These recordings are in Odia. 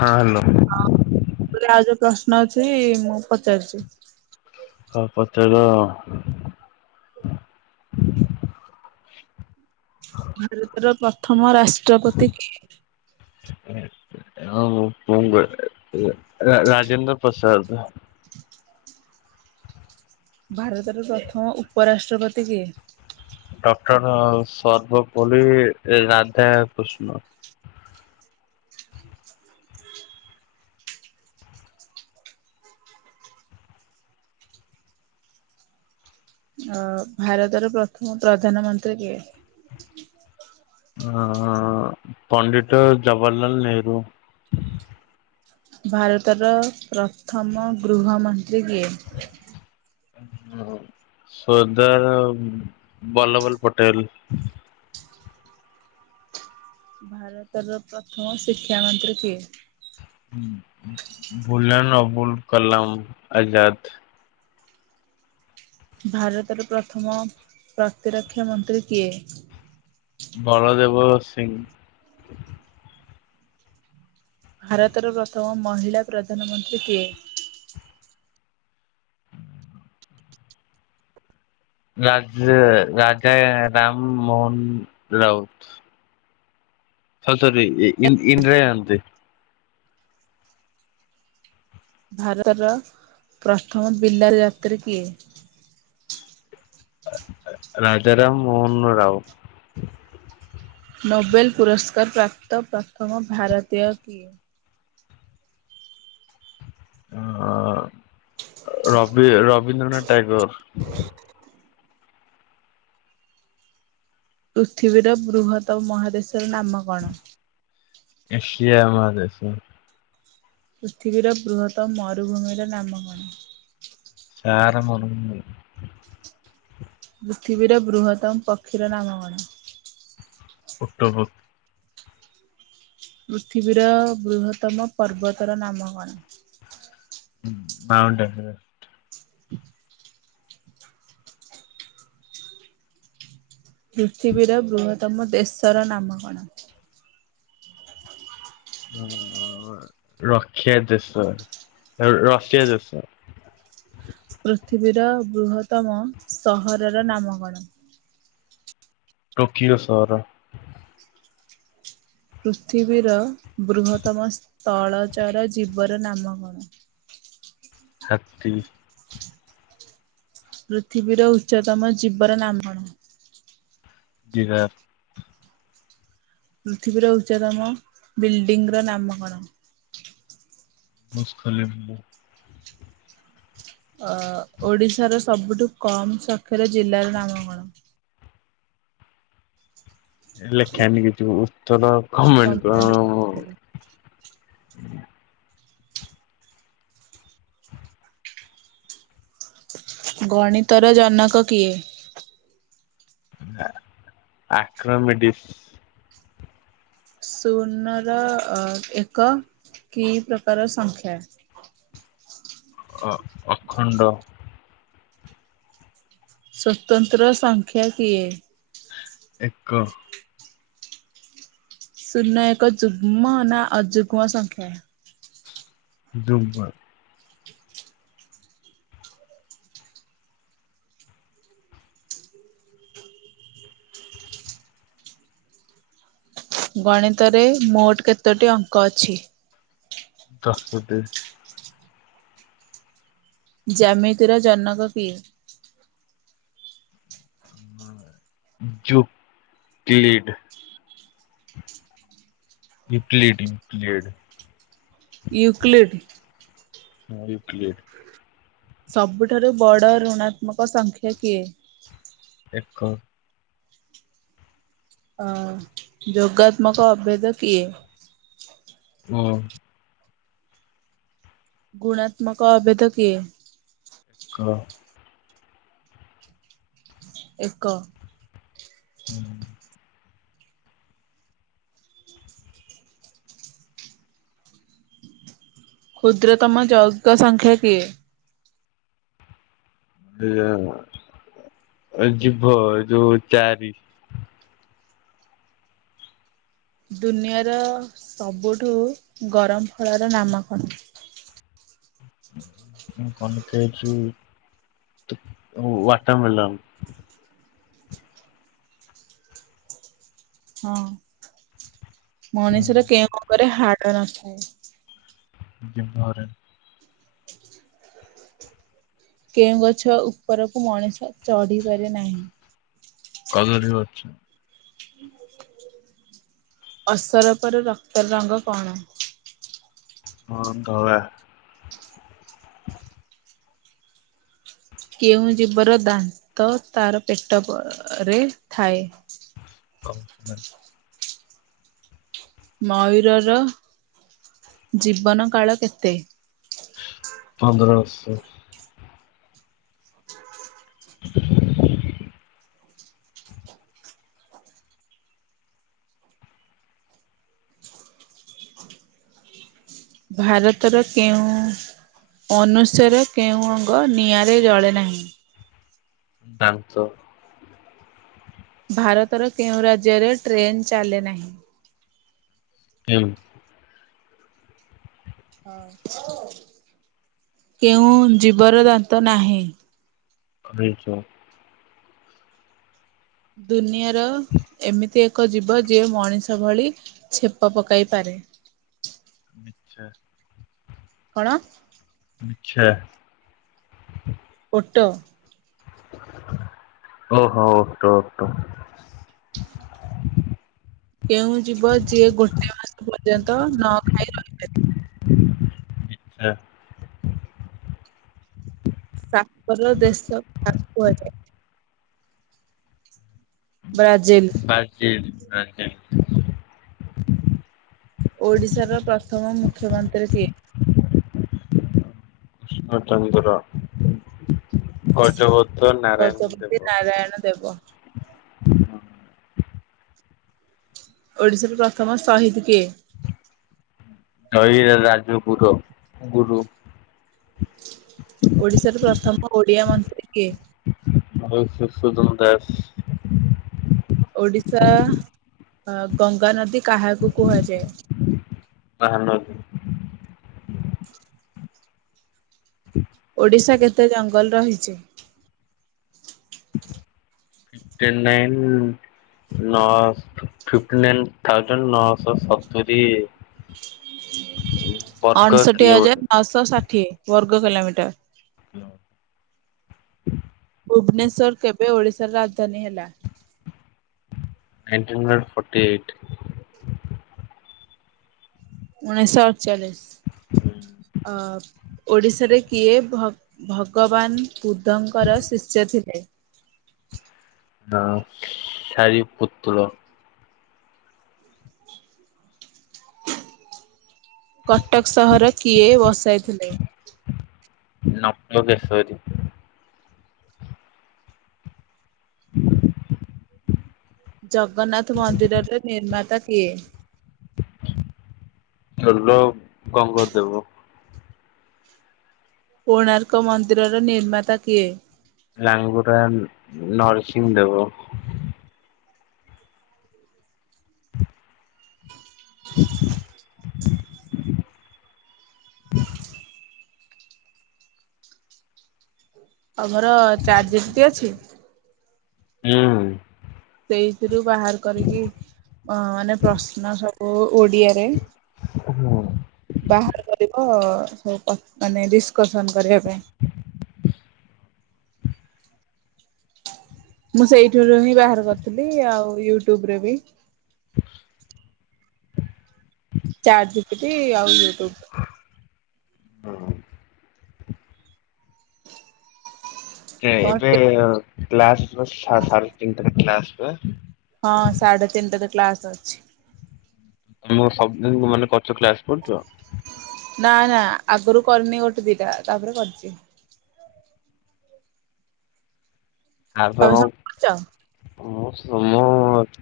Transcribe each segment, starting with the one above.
ହଁ ହାଲୋ। ହଁ ପୁରା ଆଉ ଯୋଉ ପ୍ରଶ୍ନ ଅଛି ମୁଁ ପଚାରୁଚି? ହଁ ପଚାର? ଭାରତର ପ୍ରଥମ ରାଷ୍ଟ୍ରପତି କିଏ? [inaudible] ରା-ରାଜେନ୍ଦ୍ର ପ୍ରସାଦ। ଭାରତର ପ୍ରଥମ ଉପରାଷ୍ଟ୍ରପତି କିଏ? ଡକ୍ଟର ସର୍ବପଲ୍ଲି ରାଧା କୃଷ୍ଣ। ଆଉ ଭାରତର ପ୍ରଥମ ପ୍ରଧାନମନ୍ତ୍ରୀ କିଏ? ଆଁ ପଣ୍ଡିତ ଜବାଲଲାଲ ନେହେରୁ। ଭାରତର ପ୍ରଥମ ଗୃହମନ୍ତ୍ରୀ କିଏ? ସରଦାର ବଲ୍ଲବଲ ପଟେଲ। ଭାରତର ପ୍ରଥମ ଶିକ୍ଷା ମନ୍ତ୍ରୀ କିଏ? ଭୁଲେନ ଅବୁଲ କଲାମ ଆଜାଦ। ଭାରତର ପ୍ରଥମ ପ୍ରତିରକ୍ଷା ମନ୍ତ୍ରୀ କିଏ? ବଳଦେବ ସିଂ। ଭାରତର ପ୍ରଥମ ମହିଳା ପ୍ରଧାନମନ୍ତ୍ରୀ କିଏ? ରାଜେ ରାଜା ରାମ ମୋହନ ରାଉତ। ଆଉ ସରି ଇନ୍ଦିରା ଗାନ୍ଧୀ। ଭାରତର ପ୍ରଥମ ବିଲାତ ଯାତ୍ରୀ କିଏ? ରାଜାରାମ ମୋହନ ରାଓ। ନୋବେଲ ପୁରସ୍କାର ପ୍ରାପ୍ତ ପ୍ରଥମ ଭାରତୀୟ କିଏ? ଅଁ ରବି ରବୀନ୍ଦ୍ରନାଥ ଟାଗୋର। ପୃଥିବୀର ବୃହତ ମହାଦେଶର ନାମ କଣ? ଏସିଆ ମହାଦେସ। ପୃଥିବୀର ବୃହତ ମରୁଭୂମିର ନାମ କଣ? ସାହାରା ମରୁଭୁମି। ପୃଥିବୀର ବୃହତ୍ତମ ପକ୍ଷୀର ନାମ କଣ? ଓଟ ପକ୍ଷୀ। ପୃଥିବୀର ବୃହତ୍ତମ ପର୍ବତର ନାମ କଣ? ମାଉଁଟେନ୍ ଏଭ ପୃଥିବୀର ବୃହତ୍ତମ ଦେଶର ନାମ କଣ? ହ। ରକ୍ଷଆ ଜୋଶର। ରସିଆ ଦେଶ। ପୃଥିବୀର ବୃହତମ ସହରର ନାମ କଣ? ଟୋକିଓ ସହର। ପୃଥିବୀର ବୃହତ୍ତମ ସ୍ଥଳ ଚର ଜୀବର ନାମ କଣ? ହାତୀ। ପୃଥିବୀର ଉଚ୍ଚତମ ଜୀବର ନାମ କଣ? ଜିରାଫ। ପୃଥିବୀର ଉଚ୍ଚତମ ବିଲ୍ଡିଂ ର ନାମ କଣ? Burj Khalifa. ଓଡ଼ିଶାର ସବୁଠୁ କମ୍ ସକ୍ଷ୍ୟର ଜିଲ୍ଲାର ନାମ କଣ? ଲେଖା ହେଇନି କିଛିି ବି ଉତ୍ତର କମେଣ୍ଟ କମ୍ପ୍ଲେଣ୍ଟ କରିଥିଲେ। ଗଣିତର ଜନକ କିଏ? ଆକ୍ରୋମେଟିସ୍। ଶୂନ ର, ଏକ କି ପ୍ରକାର ସଂଖ୍ୟା? ଅ ଅଖଣ୍ଡ। ସ୍ଵତନ୍ତ୍ର ସଂଖ୍ୟା କିଏ? ଏକ। ଶୁନ ଏକ ଯୁଗ୍ମ ନା ଅଯୁଗ୍ମ ସଂଖ୍ୟା। ଯୁଗ୍ମ। ଗଣିତରେ ମୋଟ କେତୋଟି ଅଙ୍କ ଅଛି? ଦସୋ ଟି। ଜ୍ୟାମିତିର ଜନକ କିଏ? ଯୁକ୍ଲିଡ଼। ୟୁକ୍ଲିଡ କ୍ଲିଡ। ୟୁକ୍ଲିଡ଼୍। ହଁ ୟୁକ୍ଲିଡ। ସବୁଠାରୁ ବଡ଼ ଋଣାତ୍ମକ ସଂଖ୍ୟା କିଏ? ଏକ। ଅ ଯୋଗାତ୍ମକ ଅଭେଦ କିଏ? ମୁଁ। ଗୁଣାତ୍ମକ ଅଭେଦ କିଏ? କ ଏକ। କ୍ଷୁଦ୍ରତମ ଯୌଗିକ ସଂଖ୍ୟା କିଏ? ଜିଭ ଯୋଉ ଚାରି। ଦୁନିଆର ସବୁଠୁ ଗରମ ଫଳର ନାମ କଣ? କଣ ଲେଖା ହେଇଚି ୱାଟରମିଲନ୍। ହଁ ମଣିଷର କେଉଁ ଅଙ୍ଗରେ ହାଡ ନଥାଏ? ଜିଭରେ। କେଉଁ ଗଛ ଉପରକୁ ମଣିଷ ଚଢି ପାରେ ନାହିଁ? କଦଳୀ ଗଛ। ଅସରପାର ରକ୍ତର ରଙ୍ଗ କଣ? ହଁ ଧଳା। କେଉଁ ଜୀବର ଦାନ୍ତ ତର ପେଟରେ ଥାଏ? [inaudible] ମୟୂରର ଜୀବନ କାଳ କେତେ? ପନ୍ଦର ବର୍ଷ। [unintelligible] ଭାରତର କେଉଁ ଅନୁଷ୍ୟର କେଉଁ ଅଙ୍ଗ ନିଆଁରେ ଜଳେ ନାହିଁ? ଦାନ୍ତ। ଭାରତର କେଉଁ ରାଜ୍ୟରେ ଟ୍ରେନ୍ ଚାଲେ ନାହିଁ? [inaudible] କେଉଁ ଜୀବର ଦାନ୍ତ ନାହିଁ? କଇଁଛ। ଦୁନିଆର ଏମିତି ଏମିତି ଏକ ଜୀବ ଯିଏ ମଣିଷ ଭଳି ଚେପ ପକେଇ ପାରେ? ବିଛା। କଣ? ବିଛା। ଓଟ। ଓହୋଃ ଓଟ-ଓଟ। କେଉଁ ଯିବ ଯିଏ ଗୋଟିଏ ମାସ ପର୍ଯ୍ୟନ୍ତ ନ ଖାଇ ରହି ବିଛା। ସାପର ଦେଶ କାହାକୁ କୁହାଯାଏ? ବ୍ରାଜିଲ। Brazil Brazil. ଓଡିଶାର ପ୍ରଥମ ମୁଖ୍ୟମନ୍ତ୍ରୀ କିଏ? ନଟ ମନ୍ଦିର [unintelligible] ନାରାୟଣ ଗଜପତି ଦେବ। ନାରାୟଣ ଦେବ। ହଁ। ଓଡ଼ିଶାର ପ୍ରଥମ ଶହୀଦ୍ କିଏ? ଜୟୀ ରା ରାଜଗୁରୁ ଗୁରୁ ଓଡ଼ିଶାର ପ୍ରଥମ ଓଡ଼ିଆ ମନ୍ତ୍ରୀ କିଏ? ମଧୁସୂଦନ ଦାସ। ଓଡିଶା ଅ ଗଙ୍ଗା ନଦୀ କାହାକୁ କୁହାଯାଏ? ମହାନଦୀ। ଓଡ଼ିଶା କେତେ ଜଙ୍ଗଲ ରହିଛି? ଫିଫ୍ଟିନ ନାଇନ୍ ନଅ ଶ‌ ଫିଫ୍ଟି ନାଇନ ଥାଉଜେଣ୍ଡ ନଅ ଶହ ସତୁରି। ବର୍ଗ ଅଣଷଠି କିଲୋମିଟର। ହଜାର ନଅ ଶହ ଷାଠିଏ ବର୍ଗ କିଲୋମିଟର। [inaudible] ଭୁବନେଶ୍ୱର କେବେ ଓଡ଼ିଶାର ରାଜଧାନୀ ହେଲା? Nineteen hundred forty eight. ଉଣେଇଶ ଅଡଚାଳିଶ ଅ-ଅ ଓଡ଼ିଶାରେ କିଏ ଭଗ୍ ଭଗବାନ ବୁଦ୍ଧଙ୍କର ଶିଷ୍ୟ ଥିଲେ? ହଁ ସାରିପୁତ୍ର। କଟକ ସହର କିଏ ବସାଇଥିଲେ? ନପକେଶରୀ। [unintelligible] ଜଗନ୍ନାଥ ମନ୍ଦିରରେ ନିର୍ମାତା କିଏ? ଚୋଲ ଗଙ୍ଗଦେବ। କୋଣାର୍କ ମନ୍ଦିରର ନିର୍ମାତା କିଏ? ଲାଙ୍ଗୁଳା ନରସିଂହ ଦେବ। [unintelligible] ତମର ଚାଟ୍ ଜିପିଟି ଅଛି? ହୁଁ। ସେଇଥିରୁ ବାହାର କରିକି ଅଁ-ଅଁ ମାନେ ପ୍ରଶ୍ନସବୁ ଓ ଓଡ଼ିଆରେ ବାହାର କରିବ [inaudible] ମାନେ ଡିସ୍କସନ୍ କରିବା ପାଇଁ ମୁଁ ସେଇଠୁରୁ ହିଁ ବାହାର କରିଥିଲି ଆଉ ୟୁଟ୍ୟୁବରେ ବି। ଚାଟ୍ ଜିପିଟି ଆଉ ୟୁଟ୍ୟୁବ। ହୁଁ। ଏବେ କ୍ଲାସ ସାଢେ଼ ତିନିଟାରେ କ୍ଲାସ ହୁଏ। ହଁ ସାଢେ଼ ତିନିଟାରେ କ୍ଲାସ ଅଛି। ସବୁଦିନ ମାନେ କରୁଚ କ୍ଲାସ କରୁଛ? ନା ନା, ଆଗରୁ କରିନି ଗୋଟେ ଦିଟା ତାପରେ କରିଛି। ଆ ତମେ ସବୁ କରିଛ? ହଁମ ସୋମ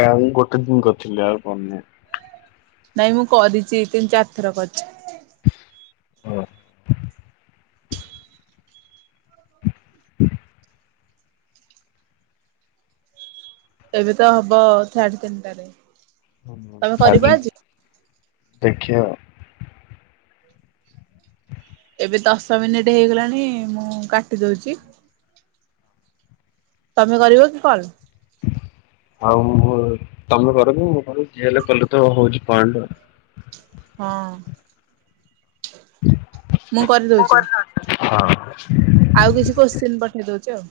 କାକୁ ଗୋଟେ ଦିନ କରିଥିଲି ଆଉ କରିନି। ନାଇଁ ମୁଁ କରିଚି, ତିନି ଚାରି ଥର କରିଚି। ହଁ ଏବେ ତ ହବ ସାଢେ ତିନିଟାରେ। ତମେ କରିବ ହୁଁ ଆଜି? ଦେଖିଆ ଆଉ ଏବେ ଦଶ ମିନିଟ ହେଇଗଲାଣି ମୁଁ କାଟି ଦଉଛି। ତମେ କରିବ କି କଲ? ଆଉ ତମେ କରକି ମୁଁ କରେ, ଯିଏ ହେଲେ କଲେ ତ ହଉଛି ପଏଣ୍ଡ। ହଁ। ମୁଁ କରିଦଉଛି। ହଁ। ଆଉ କିଛି କୋଶ୍ଚିନ୍ ପଠେଇ ଦଉଛି ଆଉ?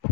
ହ